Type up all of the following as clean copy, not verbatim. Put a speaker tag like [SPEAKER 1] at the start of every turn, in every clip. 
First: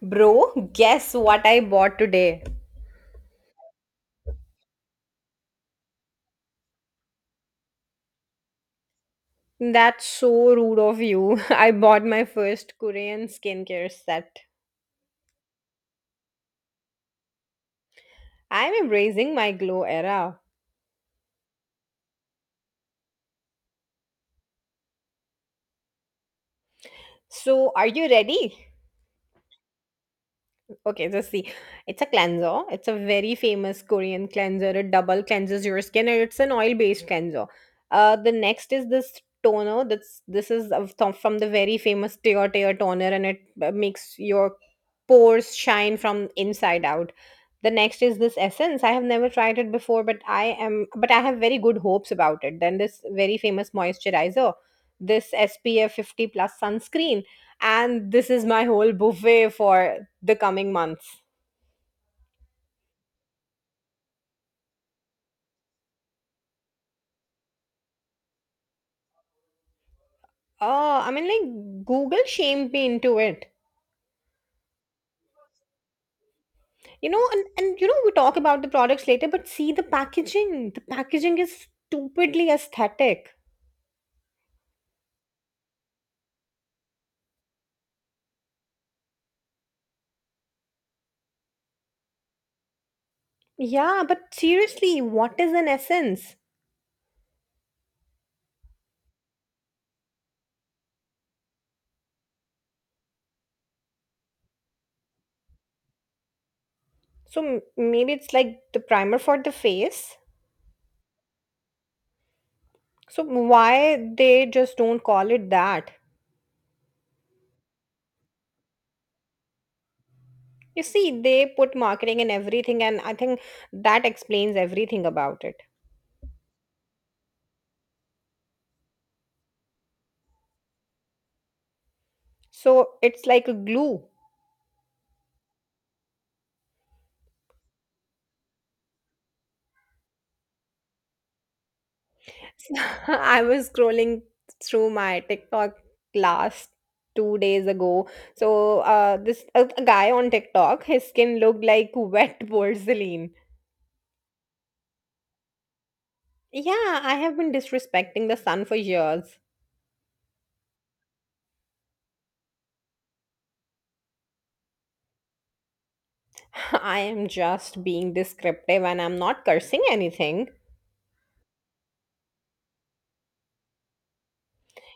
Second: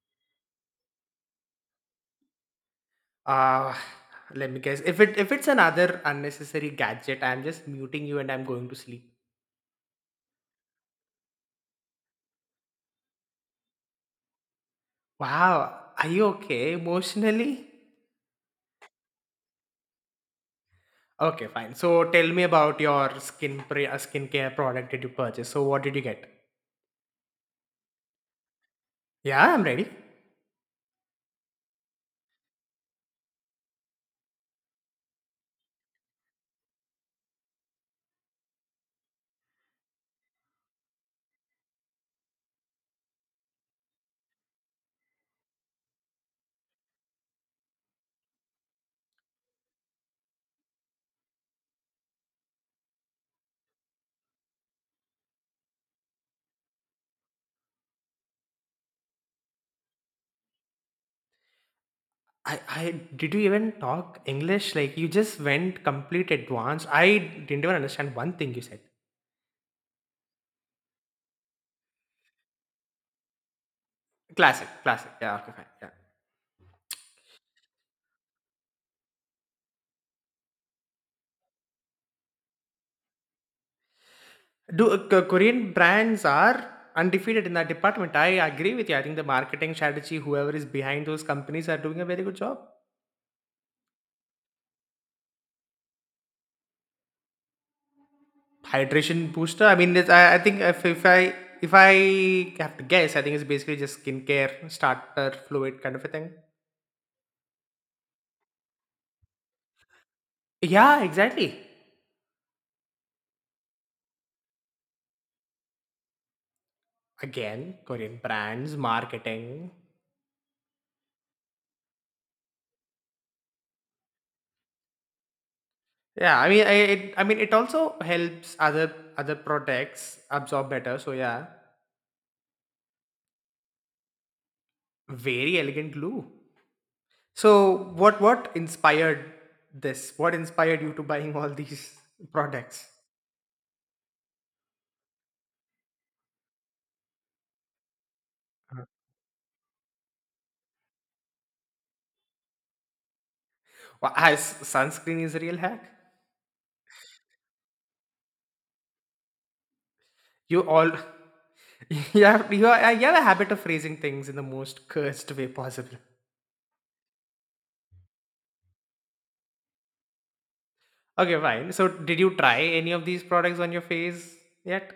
[SPEAKER 1] Bro, guess what I bought today?
[SPEAKER 2] Uh Let me guess. If it's another unnecessary gadget, I'm just muting you and I'm going to sleep.
[SPEAKER 1] That's so rude of you. I bought my first Korean skincare set.
[SPEAKER 2] Wow, are you okay emotionally?
[SPEAKER 1] I'm embracing my glow era.
[SPEAKER 2] Okay, fine. So tell me about your skincare product that you purchased. So what did you get?
[SPEAKER 1] So, are you ready?
[SPEAKER 2] Yeah, I'm ready.
[SPEAKER 1] Okay, so see, it's a cleanser. It's a very famous Korean cleanser. It double cleanses your skin, and it's an oil-based cleanser. The next is this toner. That's this is of- to- From the very famous Tear Tear toner, and it makes your pores shine from inside out. The next is this essence. I have never tried it before, but I am, but I have very good hopes about it. Then this very famous moisturizer, this SPF 50 plus sunscreen, and this is my whole buffet for the coming months.
[SPEAKER 2] I Did you even talk English? Like you just went complete advanced. I didn't even understand one thing you said.
[SPEAKER 1] Google shamed me into it.
[SPEAKER 2] Classic, classic. Yeah, okay, fine. Yeah.
[SPEAKER 1] And we talk about the products later, but see the packaging. The packaging is stupidly aesthetic.
[SPEAKER 2] Do Korean brands are undefeated in that department? I agree with you. I think the marketing strategy, whoever is behind those companies, are doing a very good job.
[SPEAKER 1] Yeah, but seriously, what is an essence?
[SPEAKER 2] Hydration booster. I mean, it's, I think if I have to guess, I think it's basically just skincare starter fluid kind of a thing.
[SPEAKER 1] So maybe it's like the primer for the face.
[SPEAKER 2] Yeah, exactly.
[SPEAKER 1] So why they just don't call it that?
[SPEAKER 2] Again, Korean brands, marketing.
[SPEAKER 1] You see, they put marketing in everything, and I think that explains everything about it.
[SPEAKER 2] Yeah, I mean, it also helps other products absorb better. So yeah,
[SPEAKER 1] So it's like a glue.
[SPEAKER 2] very elegant glue. So what inspired this? What inspired you to buying all these products?
[SPEAKER 1] I was scrolling through my TikTok last 2 days ago. So, this a guy on TikTok, his skin looked like wet porcelain.
[SPEAKER 2] As sunscreen is a real hack.
[SPEAKER 1] Yeah, I have been disrespecting the sun for years.
[SPEAKER 2] You all you have a habit of phrasing things in the most cursed way possible.
[SPEAKER 1] I am just being descriptive and I'm not cursing anything.
[SPEAKER 2] Okay, fine. So did you try any of these products on your face yet?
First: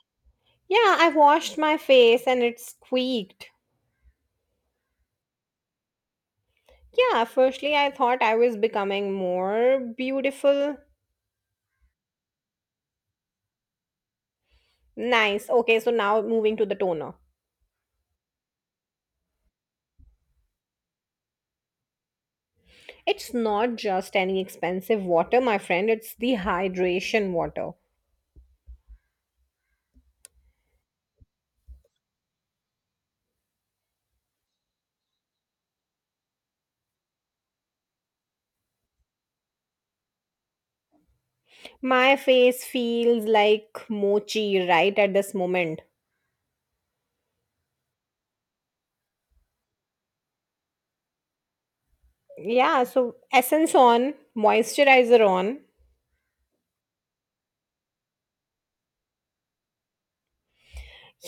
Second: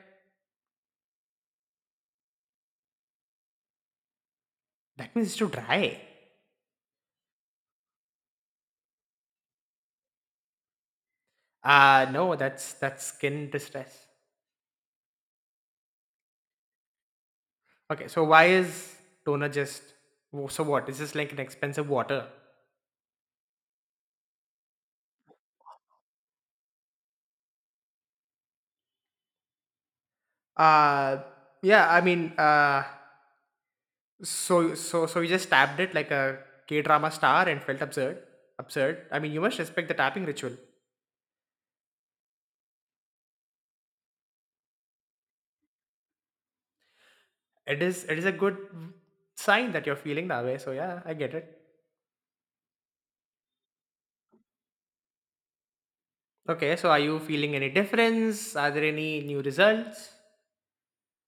[SPEAKER 1] Yeah, I washed my face and it squeaked.
[SPEAKER 2] That means it's too dry.
[SPEAKER 1] Yeah, firstly, I thought I was becoming more beautiful.
[SPEAKER 2] No, that's skin distress.
[SPEAKER 1] Nice. Okay, so now moving to the toner.
[SPEAKER 2] Okay, so why is toner just so what? Is this like an expensive water?
[SPEAKER 1] It's not just any expensive water, my friend, it's the hydration water.
[SPEAKER 2] Uh yeah, I mean, so you just tapped it like a K-drama star and felt absurd. Absurd. I mean, you must respect the tapping ritual.
[SPEAKER 1] My face feels like mochi right at this moment.
[SPEAKER 2] It is a good sign that you're feeling that way. So yeah, I get it.
[SPEAKER 1] Yeah, so essence on, moisturizer on.
[SPEAKER 2] Okay, so are you feeling any difference? Are there any new results?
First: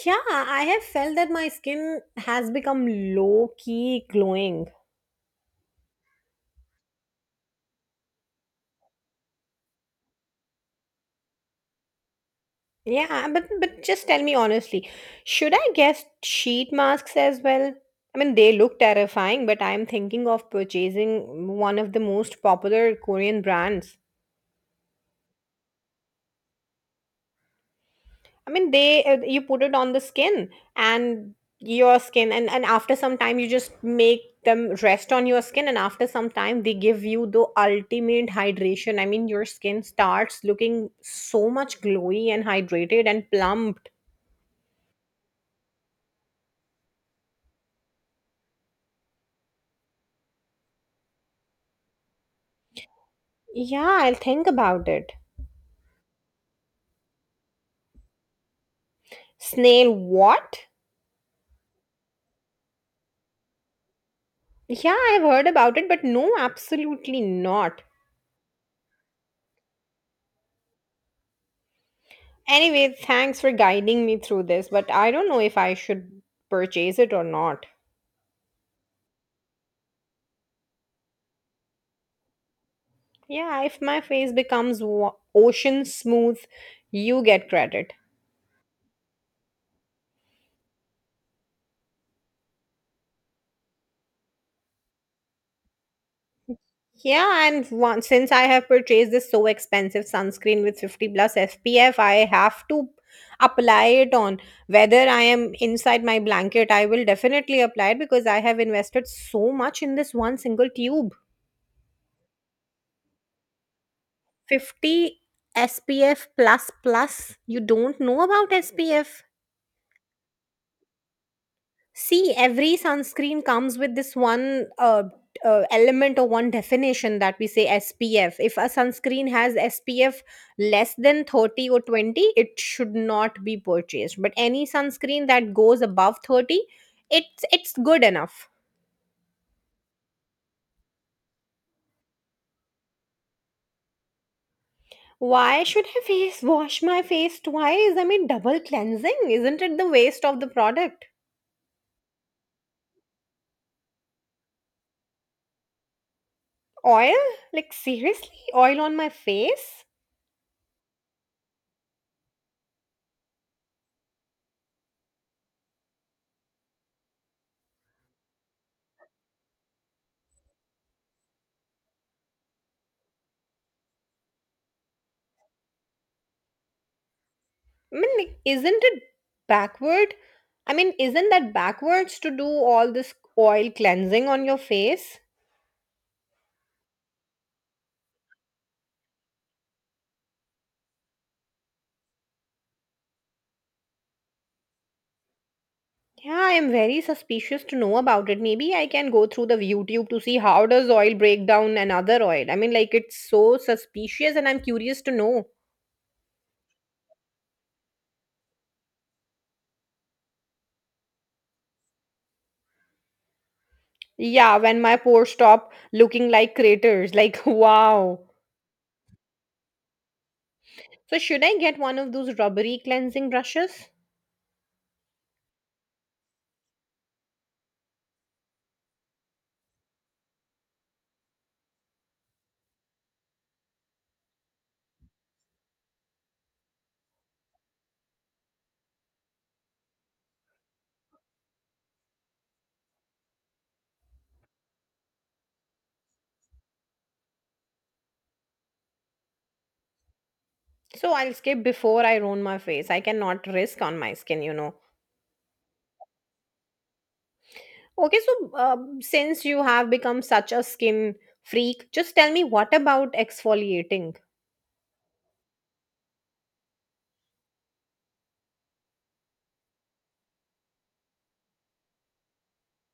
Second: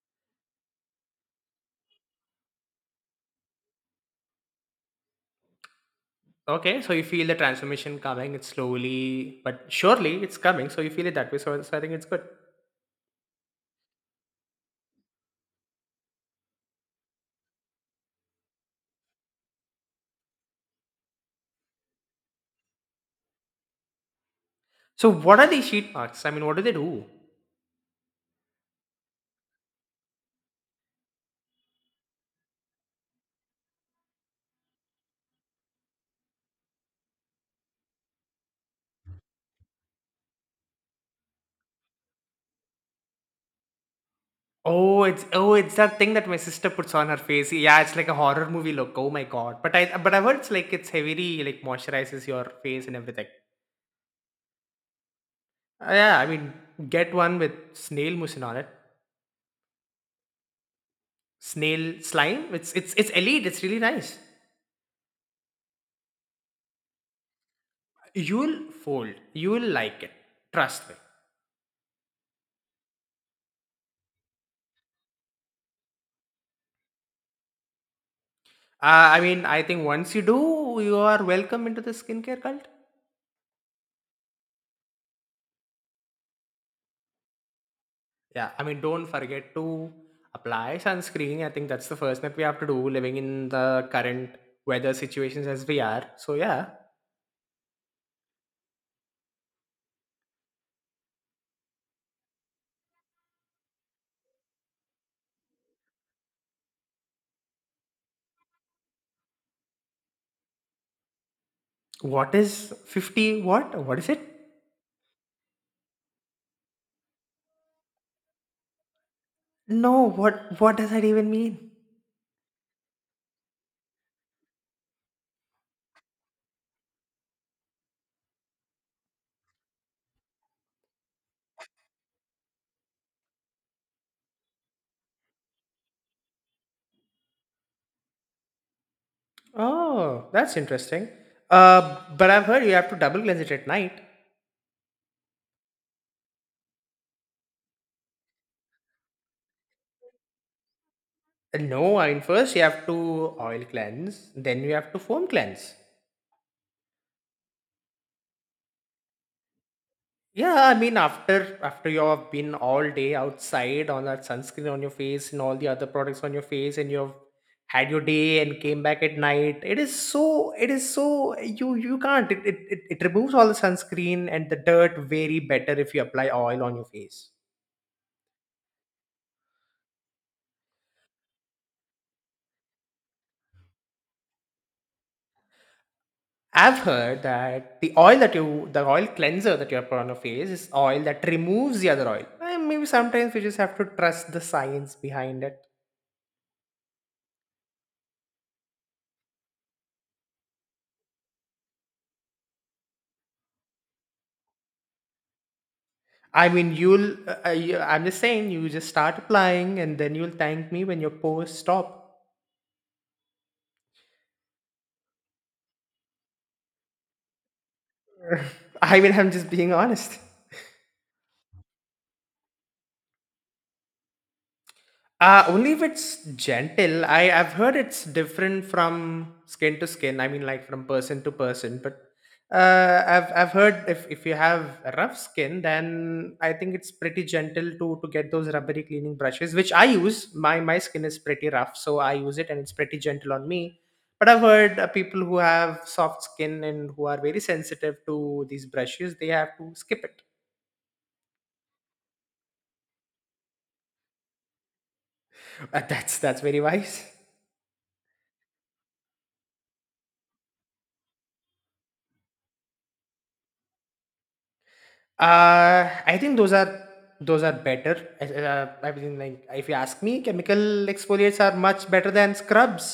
[SPEAKER 1] Yeah, I have felt that my skin has become low key glowing.
[SPEAKER 2] Okay, so you feel the transformation coming. It's slowly, but surely it's coming. So you feel it that way. So, I think it's good.
[SPEAKER 1] Yeah, but just tell me honestly, should I guess sheet masks as well? I mean, they look terrifying, but I'm thinking of purchasing one of the most popular Korean brands.
[SPEAKER 2] So what are these sheet marks? I mean, what do they do?
[SPEAKER 1] I mean, they you put it on the skin and your skin, and after some time, you just make them rest on your skin, and after some time, they give you the ultimate hydration. I mean, your skin starts looking so much glowy and hydrated and plumped.
[SPEAKER 2] Oh, it's that thing that my sister puts on her face. Yeah, it's like a horror movie look. Oh my god! But I've heard it's like it's heavily moisturizes your face and everything.
[SPEAKER 1] Yeah, I'll think about it.
[SPEAKER 2] Yeah, I mean, get one with snail mucin on it.
[SPEAKER 1] Snail what?
[SPEAKER 2] Snail slime. It's elite. It's really nice.
[SPEAKER 1] Yeah, I've heard about it, but no, absolutely not.
[SPEAKER 2] You'll fold. You'll like it. Trust me.
[SPEAKER 1] Anyway, thanks for guiding me through this, but I don't know if I should purchase it or not.
[SPEAKER 2] I mean, I think once you do, you are welcome into the skincare cult.
[SPEAKER 1] Yeah, if my face becomes ocean smooth, you get credit.
[SPEAKER 2] Yeah, I mean, don't forget to apply sunscreen. I think that's the first that we have to do living in the current weather situations as we are. So yeah,
[SPEAKER 1] Yeah, and one, since I have purchased this so expensive sunscreen with 50 plus SPF, I have to apply it on. Whether I am inside my blanket, I will definitely apply it because I have invested so much in this one single tube.
[SPEAKER 2] what is 50 what? What is it?
[SPEAKER 1] 50 SPF plus plus. You don't know about SPF.
[SPEAKER 2] No, what does that even mean?
[SPEAKER 1] See, every sunscreen comes with this one element or one definition that we say SPF. If a sunscreen has SPF less than 30 or 20, it should not be purchased. But any sunscreen that goes above 30, it's good enough.
[SPEAKER 2] Oh, that's interesting. But I've heard you have to double cleanse it at night.
[SPEAKER 1] Why should I face wash my face twice? I mean, double cleansing. Isn't it the waste of the product?
[SPEAKER 2] No, I mean first you have to oil cleanse, then you have to foam cleanse.
[SPEAKER 1] Oil? Like seriously, oil on my face?
[SPEAKER 2] Yeah, I mean after you have been all day outside on that sunscreen on your face and all the other products on your face and you've had your day and came back at night, it is so you can't it removes all the sunscreen and the dirt very better if you apply oil on your face.
[SPEAKER 1] I mean, like, isn't it backward? I mean, isn't that backwards to do all this oil cleansing on your face?
[SPEAKER 2] I've heard that the oil cleanser that you have put on your face is oil that removes the other oil. And maybe sometimes we just have to trust the science behind it.
[SPEAKER 1] Yeah, I am very suspicious to know about it. Maybe I can go through the YouTube to see how does oil break down another oil. I mean, like it's so suspicious and I'm curious to know.
[SPEAKER 2] I mean, you'll. I'm just saying, you just start applying, and then you'll thank me when your posts stop.
[SPEAKER 1] Yeah, when my pores stop looking like craters, like wow.
[SPEAKER 2] I mean, I'm just being honest.
[SPEAKER 1] So should I get one of those rubbery cleansing brushes?
[SPEAKER 2] Only if it's gentle. I've heard it's different from skin to skin. I mean, like from person to person. But I've heard if you have rough skin, then I think it's pretty gentle to get those rubbery cleaning brushes, which I use. My skin is pretty rough, so I use it and it's pretty gentle on me. But I've heard people who have soft skin and who are very sensitive to these brushes, they have to skip it.
[SPEAKER 1] So I'll skip before I ruin my face. I cannot risk on my skin, you know.
[SPEAKER 2] That's very wise.
[SPEAKER 1] Okay, so since you have become such a skin freak, just tell me what about exfoliating?
[SPEAKER 2] I think those are better. I mean, like if you ask me, chemical exfoliates are much better than scrubs.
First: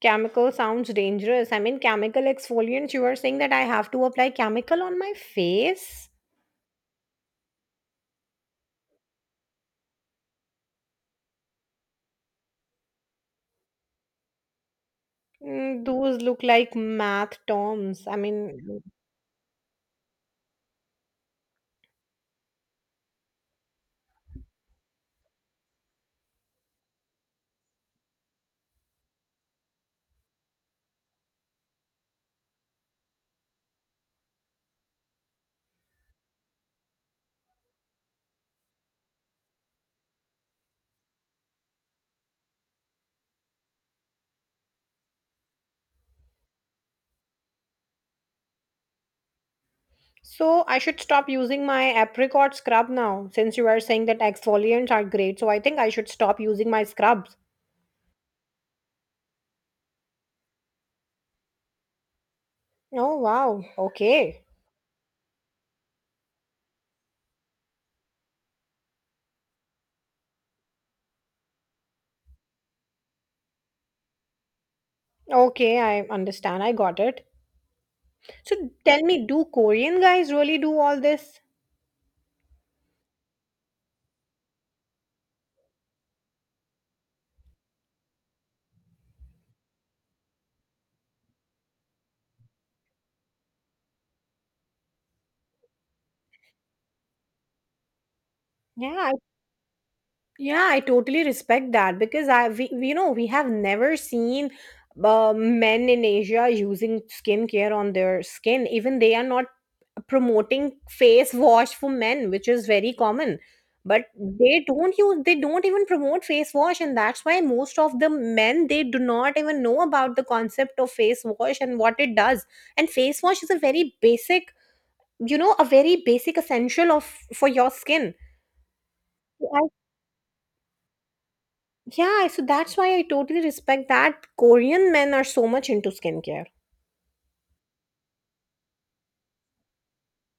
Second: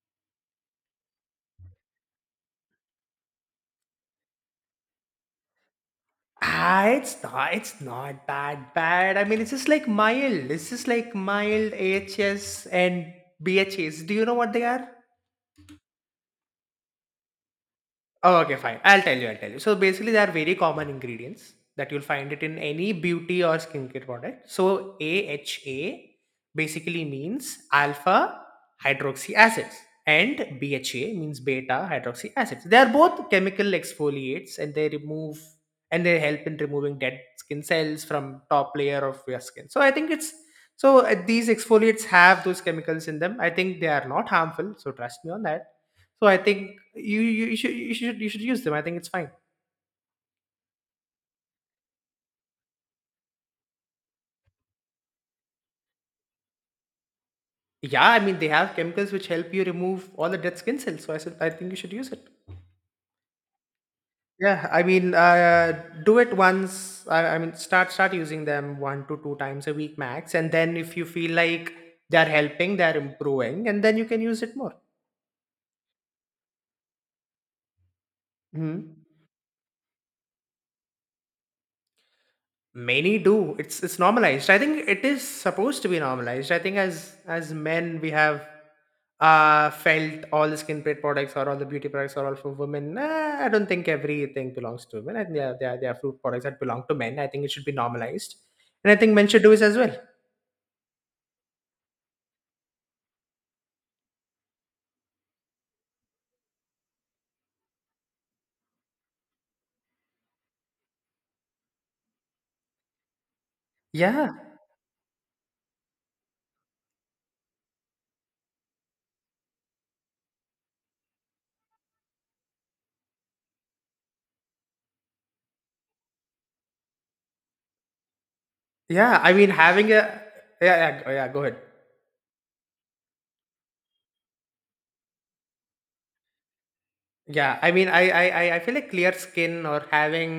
[SPEAKER 1] Chemical sounds dangerous. I mean, chemical exfoliants, you are saying that I have to apply chemical on my face?
[SPEAKER 2] Ah, it's not. It's not that bad. I mean, it's just like mild. It's just like mild AHS and BHAs. Do you know what they are?
[SPEAKER 1] Mm, those look like math terms. I
[SPEAKER 2] Oh, okay, fine.
[SPEAKER 1] mean,
[SPEAKER 2] I'll tell you. I'll tell you. So basically, there are very common ingredients that you'll find it in any beauty or skincare product. So AHA basically means alpha hydroxy acids, and BHA means beta hydroxy acids. They are both chemical exfoliates, and they remove and they help in removing dead skin cells from top layer of your skin. So I think it's so these exfoliates have those chemicals in them. I think they are not harmful. So trust me on that, so I think you should use them. I think it's fine.
[SPEAKER 1] so I should stop using my apricot scrub now since you are saying that exfoliants are great. So I think I should stop using my scrubs.
[SPEAKER 2] Yeah, I mean they have chemicals which help you remove all the dead skin cells. So I said I think you should use it.
[SPEAKER 1] Oh, wow. Okay.
[SPEAKER 2] Yeah, I mean do it once. I mean start using them one to two times a week max, and then if you feel like they're helping, they're improving, and then you can use it more.
[SPEAKER 1] Okay, I understand. I got it. So
[SPEAKER 2] Mhm.
[SPEAKER 1] tell me, do Korean guys really do all this?
[SPEAKER 2] Many do. It's normalized. I think it is supposed to be normalized. I think as men we have felt all the skin plate products or all the beauty products are all for women. Nah, I don't think everything belongs to women. I think there are fruit products that belong to men. I think it should be normalized and
[SPEAKER 1] Yeah,
[SPEAKER 2] I
[SPEAKER 1] I,
[SPEAKER 2] think men should do it as well.
[SPEAKER 1] yeah, I totally respect that because you know, we have never seen men in Asia using skincare on their skin. Even they are not promoting face wash for men, which is very common. But
[SPEAKER 2] Yeah,
[SPEAKER 1] they don't use, they don't even promote face wash, and that's why most of the men they do not even know about the concept of face wash and what it does. And face wash is a very basic, you know, a very basic essential of for your skin.
[SPEAKER 2] yeah, I
[SPEAKER 1] So
[SPEAKER 2] mean
[SPEAKER 1] I,
[SPEAKER 2] having a. Yeah, yeah, yeah, go ahead.
[SPEAKER 1] yeah, so that's why I totally respect that Korean men are so much into skincare.
[SPEAKER 2] Yeah, I mean, I feel like clear skin or having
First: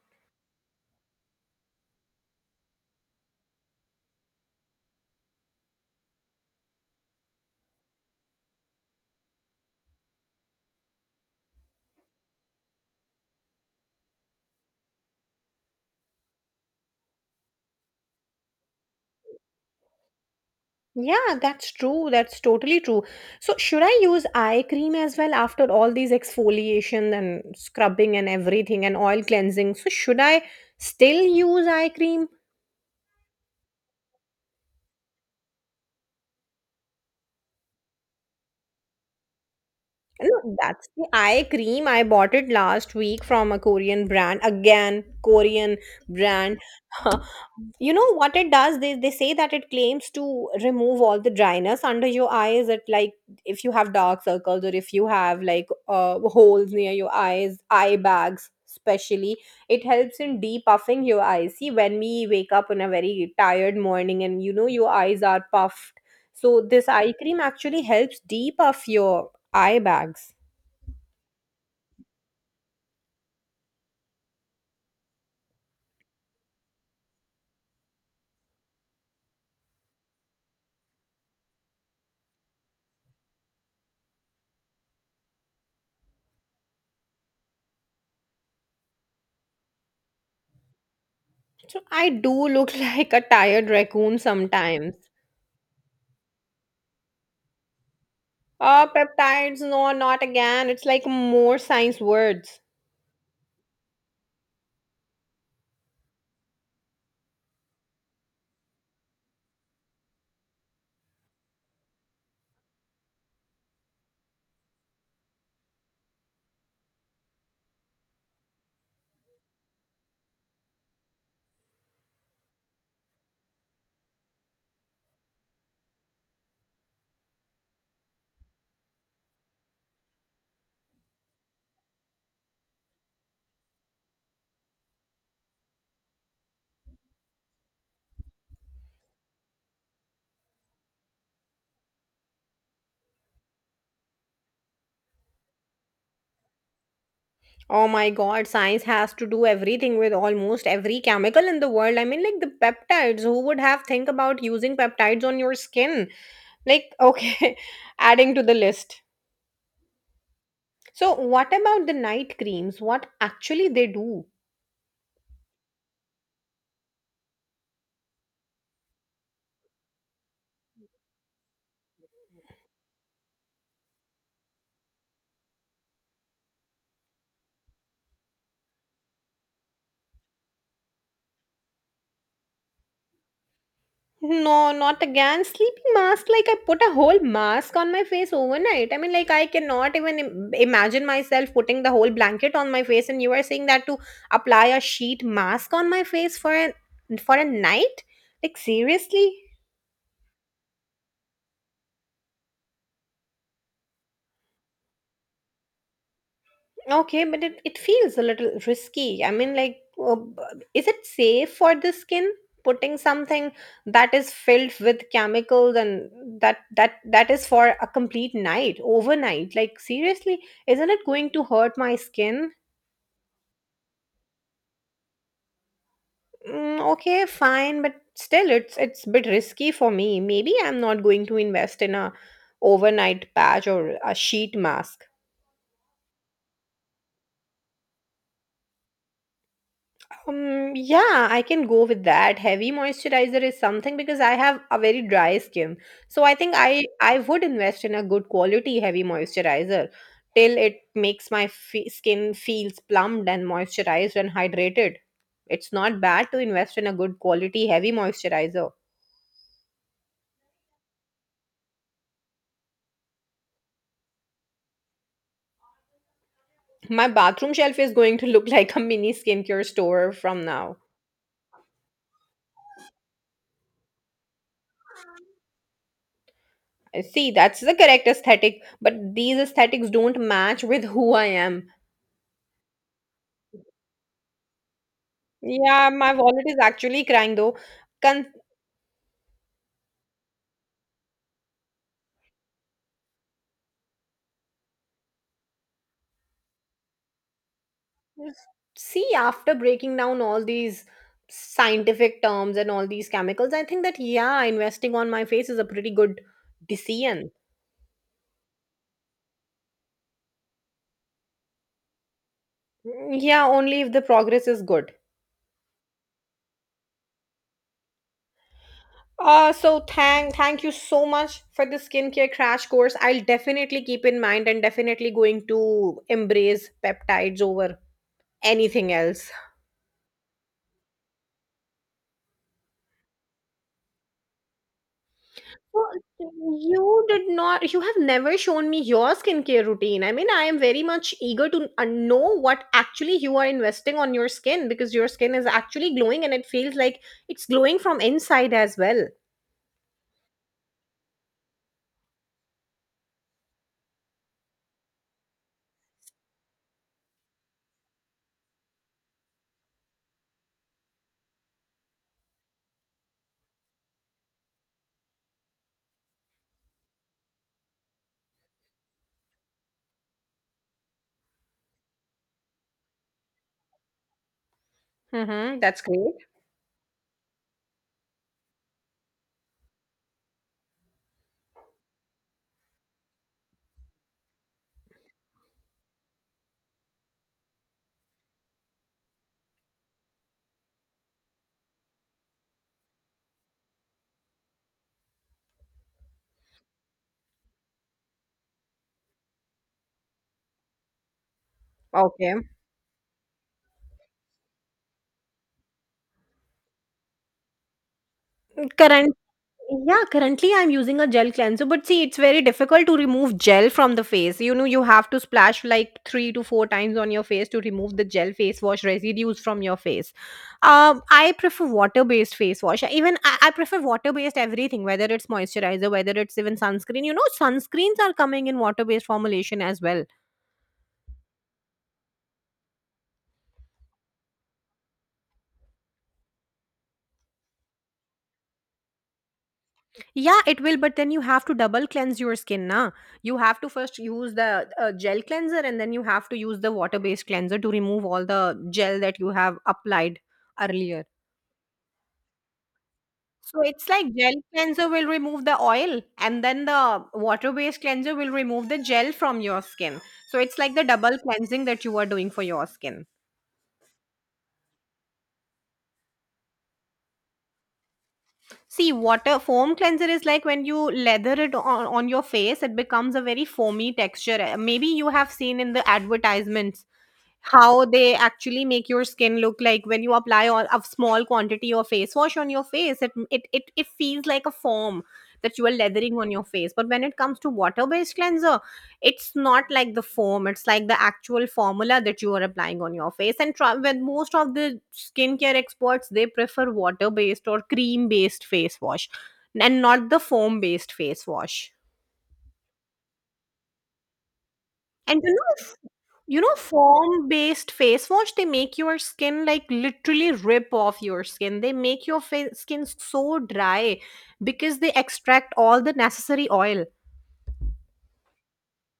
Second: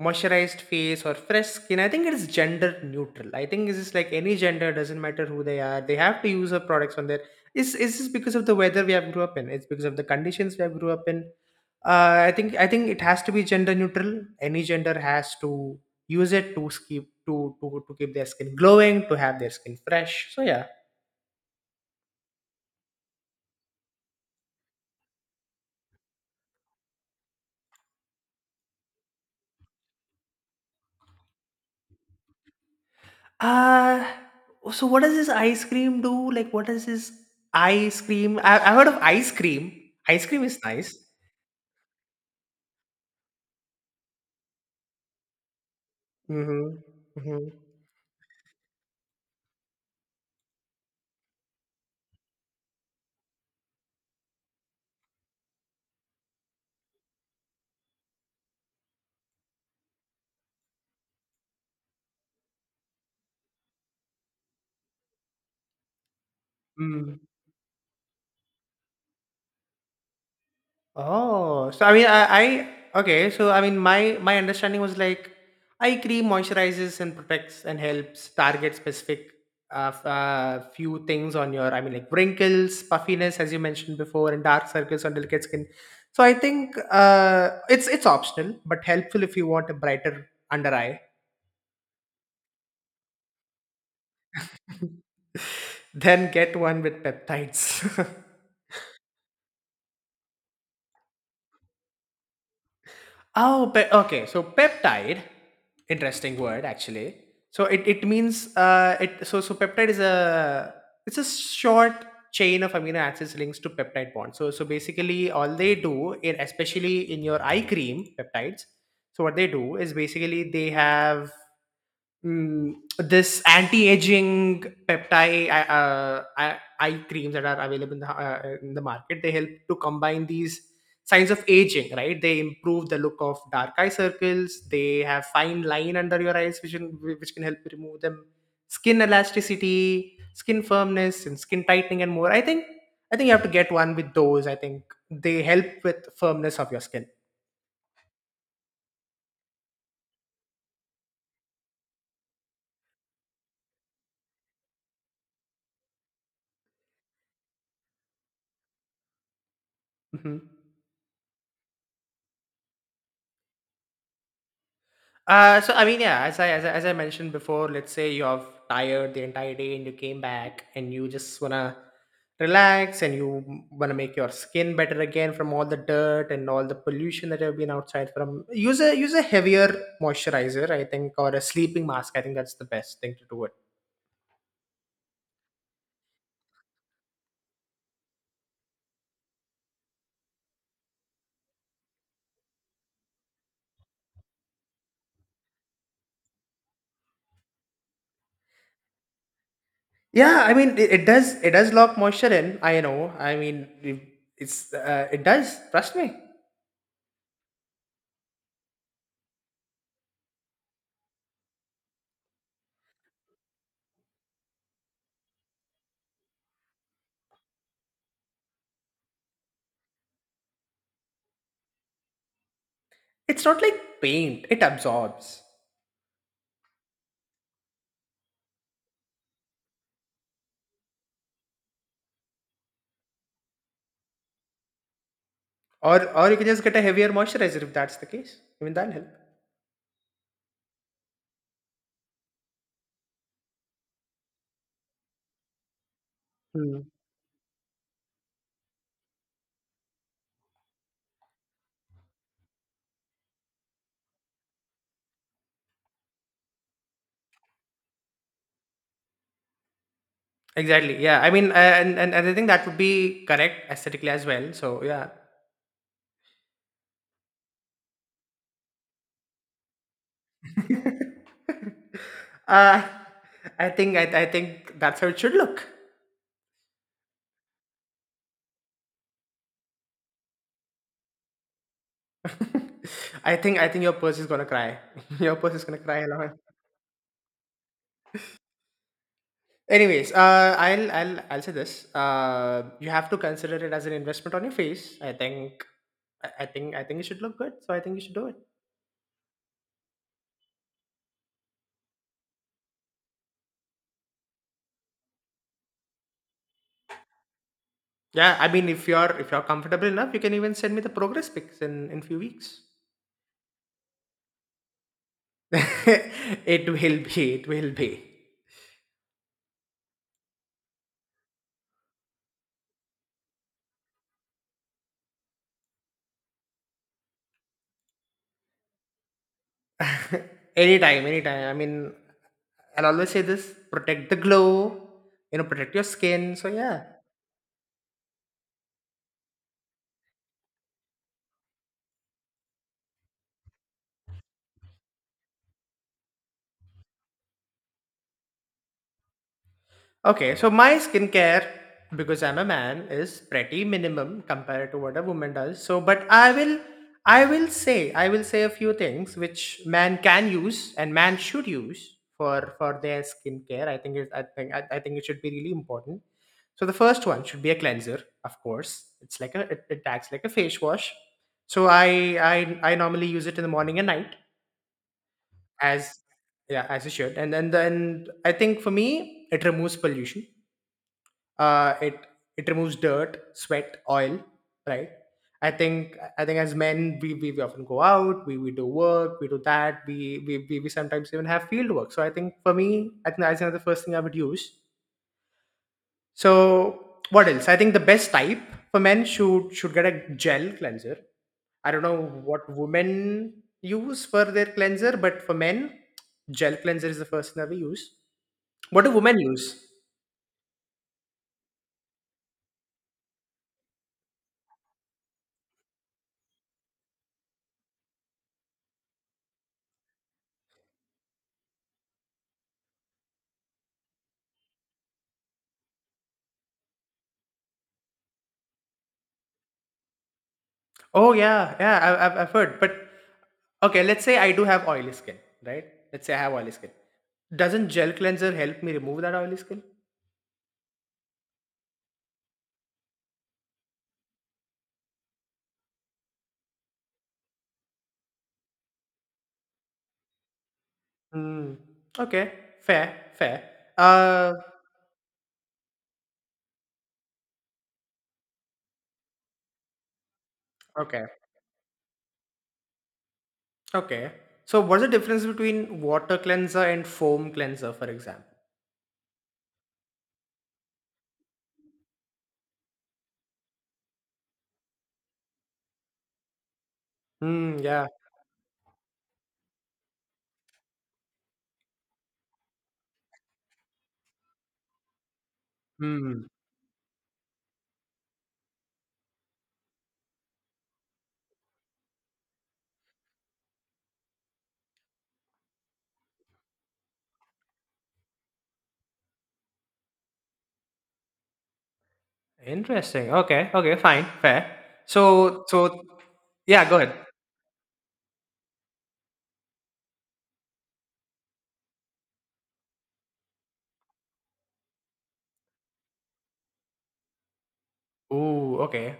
[SPEAKER 2] moisturized face or fresh skin, I think it is gender neutral. I think it's just like any gender, doesn't matter who they are, they have to use her products on their. It's just because of the weather we have grew up in. It's because of the conditions we have grew up in. I think it has to be gender neutral. Any gender has to use it to keep their skin glowing, to have their skin fresh. So yeah,
[SPEAKER 1] Yeah, that's true. That's totally true. So should I use eye cream as well after all these exfoliation and scrubbing and everything and oil cleansing? So should I still use eye cream?
[SPEAKER 2] uh so what does this ice cream do? Like, what is this ice cream? I heard of ice cream. Ice cream
[SPEAKER 1] No,
[SPEAKER 2] is
[SPEAKER 1] that's
[SPEAKER 2] nice.
[SPEAKER 1] the eye cream. I bought it last week from a Korean brand. Again, Korean brand.
[SPEAKER 2] Mhm. Mhm.
[SPEAKER 1] You know what it does? They say that it claims to remove all the dryness under your eyes. It like if you have dark circles or if you have like holes near your eyes, eye bags especially, it helps in depuffing your eyes. See, when we wake up on a very tired morning and you know your eyes are puffed. So this eye
[SPEAKER 2] Mm.
[SPEAKER 1] cream actually helps depuff your eye bags.
[SPEAKER 2] Oh, so I mean, I okay. So I mean, my understanding was like, eye cream moisturizes and protects and helps target specific few things on your. I mean, like wrinkles, puffiness, as you mentioned before, and dark circles on delicate skin. So I think it's optional, but helpful if you want a brighter under eye.
[SPEAKER 1] So I do look like a tired raccoon sometimes.
[SPEAKER 2] Then get one with peptides.
[SPEAKER 1] Oh, peptides, no, not again. It's like more science words.
[SPEAKER 2] Okay. So peptide, interesting word actually. So it means it so so peptide is a, it's a short chain of amino acids links to peptide bonds. So basically all they do in, especially in your eye cream peptides. So what they do is basically they have. Mm, this anti-aging peptide eye creams that are available in the, market they help to combine these signs of aging, right? They improve the look of dark eye circles. They have fine line under your eyes which can, help remove them. Skin elasticity, skin firmness, and skin tightening and more, I think. I think you have to get one with those. I think they help with firmness of your skin.
[SPEAKER 1] Oh my god, science has to do everything with almost every chemical in the world. I mean, like the peptides, who would have think about using peptides on your skin? Like, okay, adding to the list.
[SPEAKER 2] Mhm.
[SPEAKER 1] So what about the night creams? What actually they do?
[SPEAKER 2] So I mean, yeah, as I mentioned before, let's say you're tired the entire day and you came back and you just wanna relax and you wanna make your skin better again from all the dirt and all the pollution that have been outside from. Use a heavier moisturizer, I think, or a sleeping mask. I think that's the best thing to do it.
[SPEAKER 1] No, not again. Sleeping mask. Like I put a whole mask on my face overnight. I mean, like I cannot even imagine myself putting the whole blanket on my face. And you are saying that to apply a sheet mask on my face for a night? Like seriously?
[SPEAKER 2] Yeah, I mean, it does lock moisture in. I know. I mean, it does. Trust me,
[SPEAKER 1] Okay, but it feels a little risky. I mean, like, is it safe for the skin putting something that is filled with chemicals and that is for a complete night, overnight? Like, seriously, isn't it going to hurt my skin?
[SPEAKER 2] it's not like paint. It absorbs.
[SPEAKER 1] Mm, okay, fine, but still, it's a bit risky for me. Maybe I'm not going to invest in a overnight patch or a sheet mask.
[SPEAKER 2] Or you can just get a heavier moisturizer if that's the case. Even that'll help.
[SPEAKER 1] Yeah, I can go with that. Heavy moisturizer is something because I have a very dry skin. So I think I
[SPEAKER 2] Hmm.
[SPEAKER 1] I would invest in a good quality heavy moisturizer till it makes my fe skin feels plumped and moisturized and hydrated. It's not bad to invest in a good quality heavy moisturizer.
[SPEAKER 2] Exactly. Yeah. I mean, and I think that would be correct aesthetically as well. So yeah,
[SPEAKER 1] My bathroom shelf is going to look like a mini skincare store from now.
[SPEAKER 2] uh, I think that's how it should look.
[SPEAKER 1] I see, that's the correct aesthetic, but these aesthetics don't match with who I am.
[SPEAKER 2] I think your purse is gonna cry. Your purse is gonna
[SPEAKER 1] Yeah,
[SPEAKER 2] cry
[SPEAKER 1] my
[SPEAKER 2] along.
[SPEAKER 1] wallet is actually crying though. Con-
[SPEAKER 2] Anyways, I'll say this. You have to consider it as an investment on your face. I think it should look good. So I think you should do it.
[SPEAKER 1] See, after breaking down all these scientific terms and all these chemicals, I think that yeah, investing on my face is a pretty good decision.
[SPEAKER 2] Yeah, I mean, if you're comfortable enough, you can even send me the progress pics in few weeks.
[SPEAKER 1] Mm, yeah, only if the progress is good.
[SPEAKER 2] it will be. It will be.
[SPEAKER 1] So thank you so much for the skincare crash course. I'll definitely keep in mind and definitely going to embrace peptides over anything else.
[SPEAKER 2] Anytime, anytime. I mean, I'll always say this: protect the glow. You know, protect your
[SPEAKER 1] So,
[SPEAKER 2] skin. So yeah.
[SPEAKER 1] you did not, You have never shown me your skincare routine. I mean, I am very much eager to know what actually you are investing on your skin because your skin is actually glowing and it feels like it's glowing from inside as well.
[SPEAKER 2] Okay, so my skincare, because I'm a man, is pretty minimum compared to what a woman does. So, but I will say a few things which man can use and man should use for their skincare. I think it should be really important. So the first one should be a cleanser, of course. It's like it acts like a face wash. So I normally use it in the morning and night,
[SPEAKER 1] Mm-hmm, that's
[SPEAKER 2] as
[SPEAKER 1] great.
[SPEAKER 2] yeah as you should. And then I think for me it removes pollution, it removes dirt, sweat, oil, right? I think as men, we often go out, we do work, we do that, we sometimes even have field work. So I think for me, I think that's another first thing I would use. So what else? I think the best type for men should get a gel cleanser. I don't know
[SPEAKER 1] Okay.
[SPEAKER 2] what women use for their cleanser, but for men, gel cleanser is the first thing that we use. What do
[SPEAKER 1] Current
[SPEAKER 2] women use?
[SPEAKER 1] Yeah, currently I'm using a gel cleanser, but see, it's very difficult to remove gel from the face. You know, you have to splash like 3 to 4 times on your face to remove the gel face wash residues from your face. I prefer water-based face wash. Even I prefer water-based everything, whether it's moisturizer, whether it's even sunscreen. You know, sunscreens are coming in water-based formulation as well.
[SPEAKER 2] Oh yeah, yeah. I've heard. But okay, let's say I do have oily skin, right? Let's say I have oily skin. Doesn't gel cleanser help me remove that oily skin?
[SPEAKER 1] Yeah, it will, but then you have to double cleanse your skin, na. You have to first use the gel cleanser and then you have to use the water based cleanser to remove all the gel that you have applied earlier.
[SPEAKER 2] Hmm. Okay. Fair. Fair.
[SPEAKER 1] So it's like gel
[SPEAKER 2] Uh.
[SPEAKER 1] cleanser will remove the oil and then the water based cleanser will remove the gel from your skin. So it's like the
[SPEAKER 2] Okay.
[SPEAKER 1] double cleansing that you are doing for your skin.
[SPEAKER 2] Okay. So what's the difference between water cleanser and foam cleanser, for example?
[SPEAKER 1] See, water foam cleanser is like when you leather it on your face, it becomes a very foamy texture. Maybe you have seen in the advertisements
[SPEAKER 2] Hmm.
[SPEAKER 1] how
[SPEAKER 2] Yeah.
[SPEAKER 1] they actually make your skin look like when you apply on a small quantity of face wash on your face it feels like a foam that you are leathering
[SPEAKER 2] Hmm.
[SPEAKER 1] on your face. But when it comes to water based cleanser, it's not like the foam, it's like the actual formula that you are applying on your face. And when most of the skincare experts, they prefer water based or cream based face wash and not the foam based face wash.
[SPEAKER 2] Interesting. Okay. Okay. Fine. Fair.
[SPEAKER 1] And you
[SPEAKER 2] So.
[SPEAKER 1] know
[SPEAKER 2] So.
[SPEAKER 1] You know,
[SPEAKER 2] Yeah. Go ahead.
[SPEAKER 1] Foam based face wash, they make your skin like literally rip off your skin. They make your face, skin so dry because they extract all the necessary oil.
[SPEAKER 2] Ooh. Okay.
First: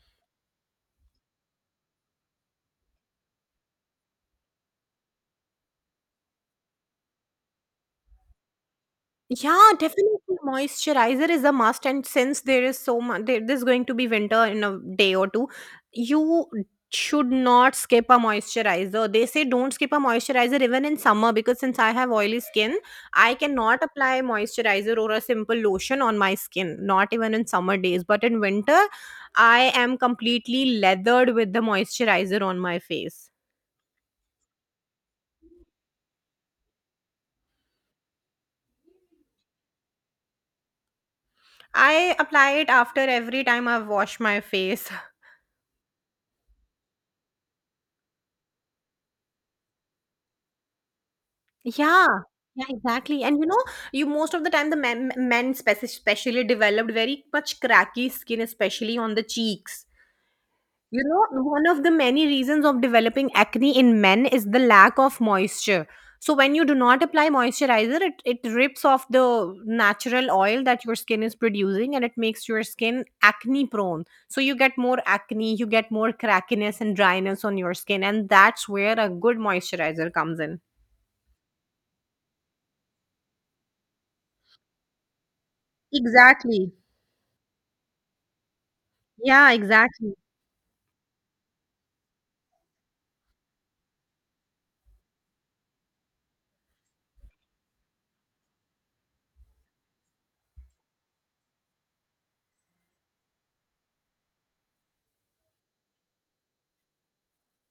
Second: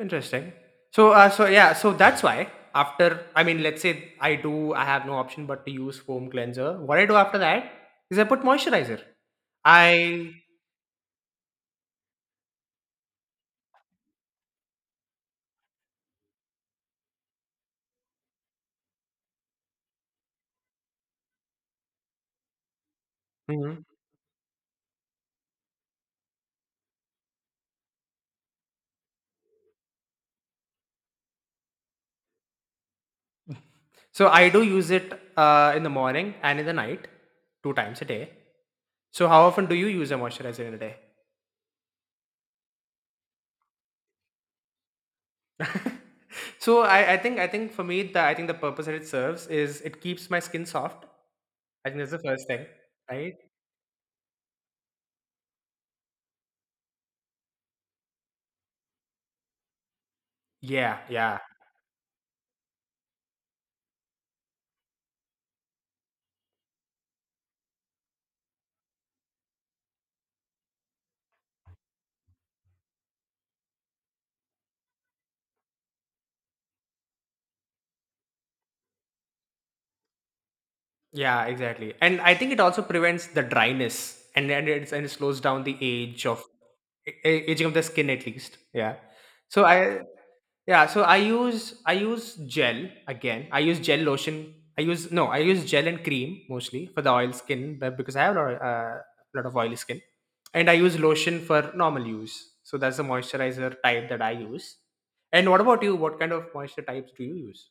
[SPEAKER 2] Interesting. So that's why, after I mean, let's say I do, I have no option but to use foam cleanser. What I do after that is I put moisturizer.
[SPEAKER 1] Yeah, definitely
[SPEAKER 2] I.
[SPEAKER 1] moisturizer is a must, and since there is so much there, there's going to be winter in a day or two, you should not skip a moisturizer. They say don't skip a moisturizer even in summer. Because since I have oily skin, I cannot
[SPEAKER 2] Mhm.
[SPEAKER 1] apply moisturizer or a simple lotion on my skin, not even in summer days, but in winter I am completely leathered with the moisturizer on my face.
[SPEAKER 2] So I do use it in the morning and in the night, two times a day. So how often do you use a moisturizer in a day?
[SPEAKER 1] I apply it after every time I wash my face.
[SPEAKER 2] So I think for me, the I think the purpose that it serves is it keeps my skin soft. I think
[SPEAKER 1] Yeah,
[SPEAKER 2] that's the first
[SPEAKER 1] yeah,
[SPEAKER 2] thing,
[SPEAKER 1] exactly.
[SPEAKER 2] right?
[SPEAKER 1] And you know, you most of the time the especially developed very much cracky skin, especially on the cheeks.
[SPEAKER 2] Yeah,
[SPEAKER 1] You
[SPEAKER 2] yeah.
[SPEAKER 1] know, one of the many reasons of developing acne in men is the lack of moisture. So when you do not apply moisturizer, it rips off the natural oil that your skin is producing and it makes your skin acne prone. So you get more acne, you get more crackiness and dryness on your skin, and that's where a good moisturizer comes in.
[SPEAKER 2] Yeah, exactly. And I think it also prevents the dryness, and and it slows down the age of
[SPEAKER 1] Exactly.
[SPEAKER 2] a- aging of the skin at least. Yeah.
[SPEAKER 1] Yeah,
[SPEAKER 2] So I
[SPEAKER 1] exactly.
[SPEAKER 2] yeah, so I use, gel lotion. I use no, I use gel and cream mostly for the oil skin, but because I have a lot of, oily skin. And I use lotion for normal use. So that's the moisturizer type that I use. And what about you? What kind of moisture types do you use?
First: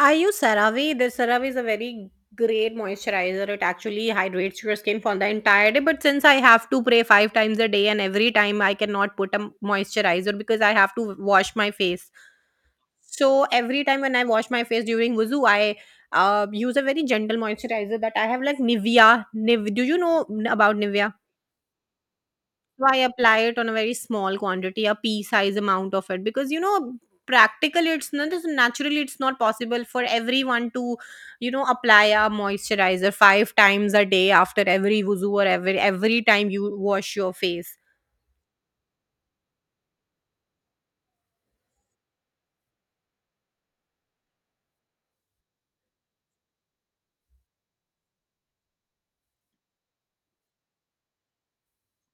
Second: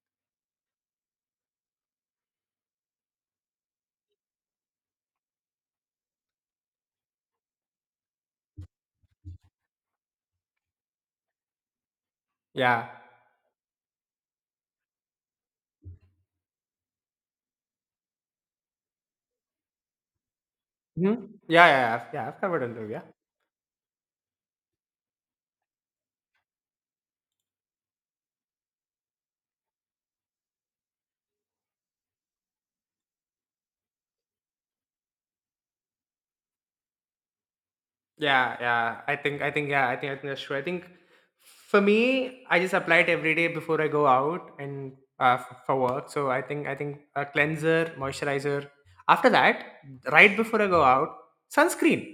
[SPEAKER 1] I use CeraVe. This CeraVe is a very great moisturizer. It actually hydrates your skin for the entire day. But since I have to pray five times a day and every time I cannot put a moisturizer because I have to wash my face.
[SPEAKER 2] Yeah.
[SPEAKER 1] So every time when I wash my face during wuzu, I use a very gentle moisturizer that I have, like Nivea. Do you know about Nivea?
[SPEAKER 2] Hmm. Yeah, yeah, yeah. I've- yeah, I've covered a
[SPEAKER 1] So
[SPEAKER 2] little,
[SPEAKER 1] I
[SPEAKER 2] yeah.
[SPEAKER 1] apply it on a very small quantity, a pea size amount of it, because you know, practically it's not it's naturally it's not possible for everyone to, you know, apply a moisturizer five times a day after every wuzu or every time you wash your face.
[SPEAKER 2] Yeah, yeah. I think that's true. I think for me, I just apply it every day before I go out and for work. So I think a cleanser, moisturizer. After that, right before I go out, sunscreen.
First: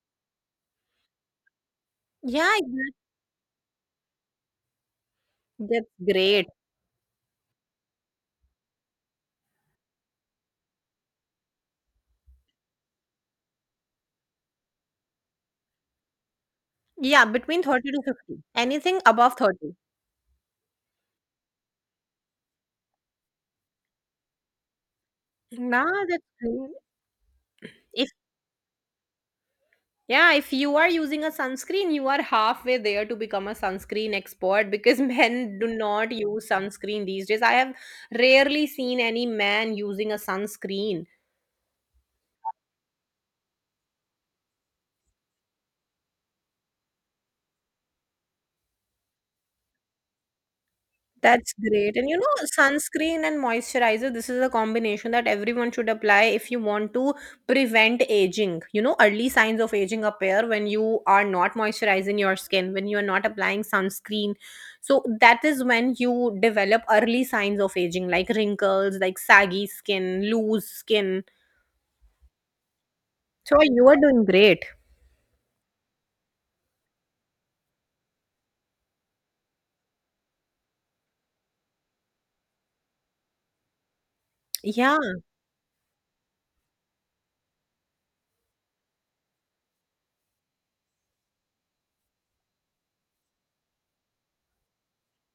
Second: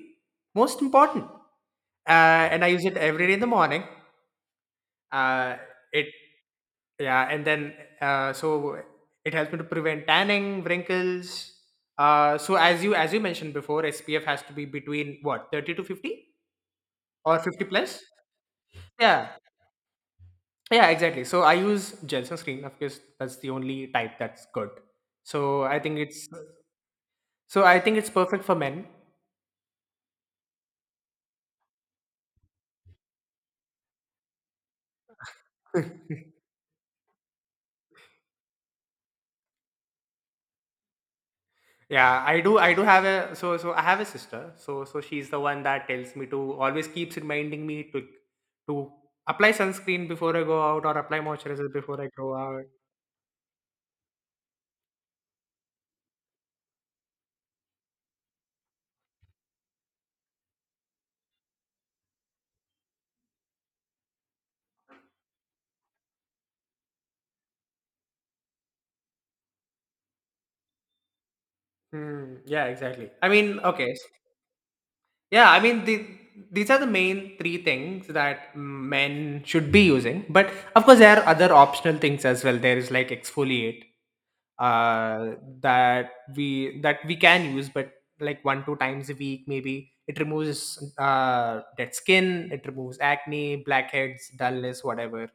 [SPEAKER 2] Most important.
[SPEAKER 1] Yeah,
[SPEAKER 2] And I use
[SPEAKER 1] that-
[SPEAKER 2] it every day in the morning. Uh,
[SPEAKER 1] that's
[SPEAKER 2] it
[SPEAKER 1] great.
[SPEAKER 2] Yeah, and then, uh, so it helps me to prevent tanning, wrinkles. So as you mentioned before, SPF has to be between what, 30 to 50.
[SPEAKER 1] Yeah,
[SPEAKER 2] Or
[SPEAKER 1] between
[SPEAKER 2] 50
[SPEAKER 1] 30 to
[SPEAKER 2] plus?
[SPEAKER 1] 50. Anything
[SPEAKER 2] Yeah.
[SPEAKER 1] above 30.
[SPEAKER 2] Yeah, exactly. So I use gel sunscreen, of course. That's the only type that's good. So I think
[SPEAKER 1] Nah, that's
[SPEAKER 2] it's,
[SPEAKER 1] great.
[SPEAKER 2] so I think
[SPEAKER 1] If
[SPEAKER 2] it's perfect for men.
[SPEAKER 1] Yeah, if you are using a sunscreen, you are halfway there to become a sunscreen expert, because men do not use sunscreen these days. I have rarely seen any man using a sunscreen.
[SPEAKER 2] Yeah, I do have a, I have a sister. She's the one that tells me to always keeps reminding me to apply sunscreen before I go out, or apply
[SPEAKER 1] That's
[SPEAKER 2] moisturizer
[SPEAKER 1] great.
[SPEAKER 2] before I
[SPEAKER 1] And you
[SPEAKER 2] go
[SPEAKER 1] know,
[SPEAKER 2] out.
[SPEAKER 1] sunscreen and moisturizer, this is a combination that everyone should apply if you want to prevent aging. You know, early signs of aging appear when you are not moisturizing your skin, when you are not applying sunscreen. So that is when you develop early signs of aging, like wrinkles, like saggy skin, loose skin.
[SPEAKER 2] Hmm. Yeah, exactly. I
[SPEAKER 1] So
[SPEAKER 2] mean,
[SPEAKER 1] you are
[SPEAKER 2] okay.
[SPEAKER 1] doing great.
[SPEAKER 2] Yeah, I mean, these are the main three things that men should be using. But of course, there are other optional things as well. There is like exfoliate,
[SPEAKER 1] Yeah.
[SPEAKER 2] uh, that we can use, but like one two times a week maybe. It removes dead skin, it removes acne, blackheads, dullness, whatever.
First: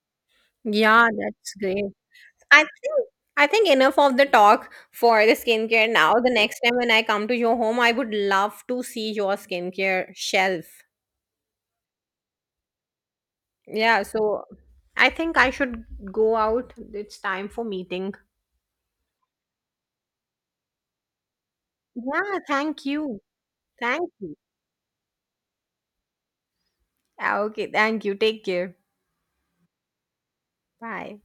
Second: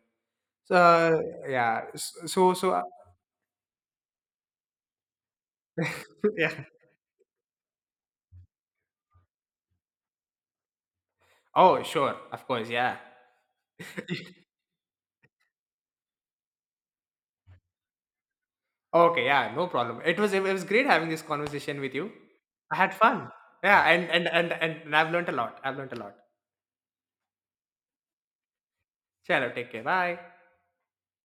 [SPEAKER 1] Yeah,
[SPEAKER 2] So
[SPEAKER 1] that's great.
[SPEAKER 2] yeah, s- so
[SPEAKER 1] I
[SPEAKER 2] so uh,
[SPEAKER 1] think I think enough of the talk for the skincare now. The
[SPEAKER 2] yeah.
[SPEAKER 1] next time when I come to your home, I would love to see your skincare shelf.
[SPEAKER 2] Oh sure, of course, yeah.
[SPEAKER 1] Yeah, so I think I should go out. It's time for meeting.
[SPEAKER 2] Okay, yeah, no problem. It was great having this conversation with you.
[SPEAKER 1] Yeah,
[SPEAKER 2] I
[SPEAKER 1] thank
[SPEAKER 2] had
[SPEAKER 1] you.
[SPEAKER 2] fun. Yeah,
[SPEAKER 1] Thank you.
[SPEAKER 2] and I've learned a lot. I've learned a lot.
[SPEAKER 1] Ah, okay, thank you. Take care.
[SPEAKER 2] Shallow, take care. Bye.
[SPEAKER 1] Bye.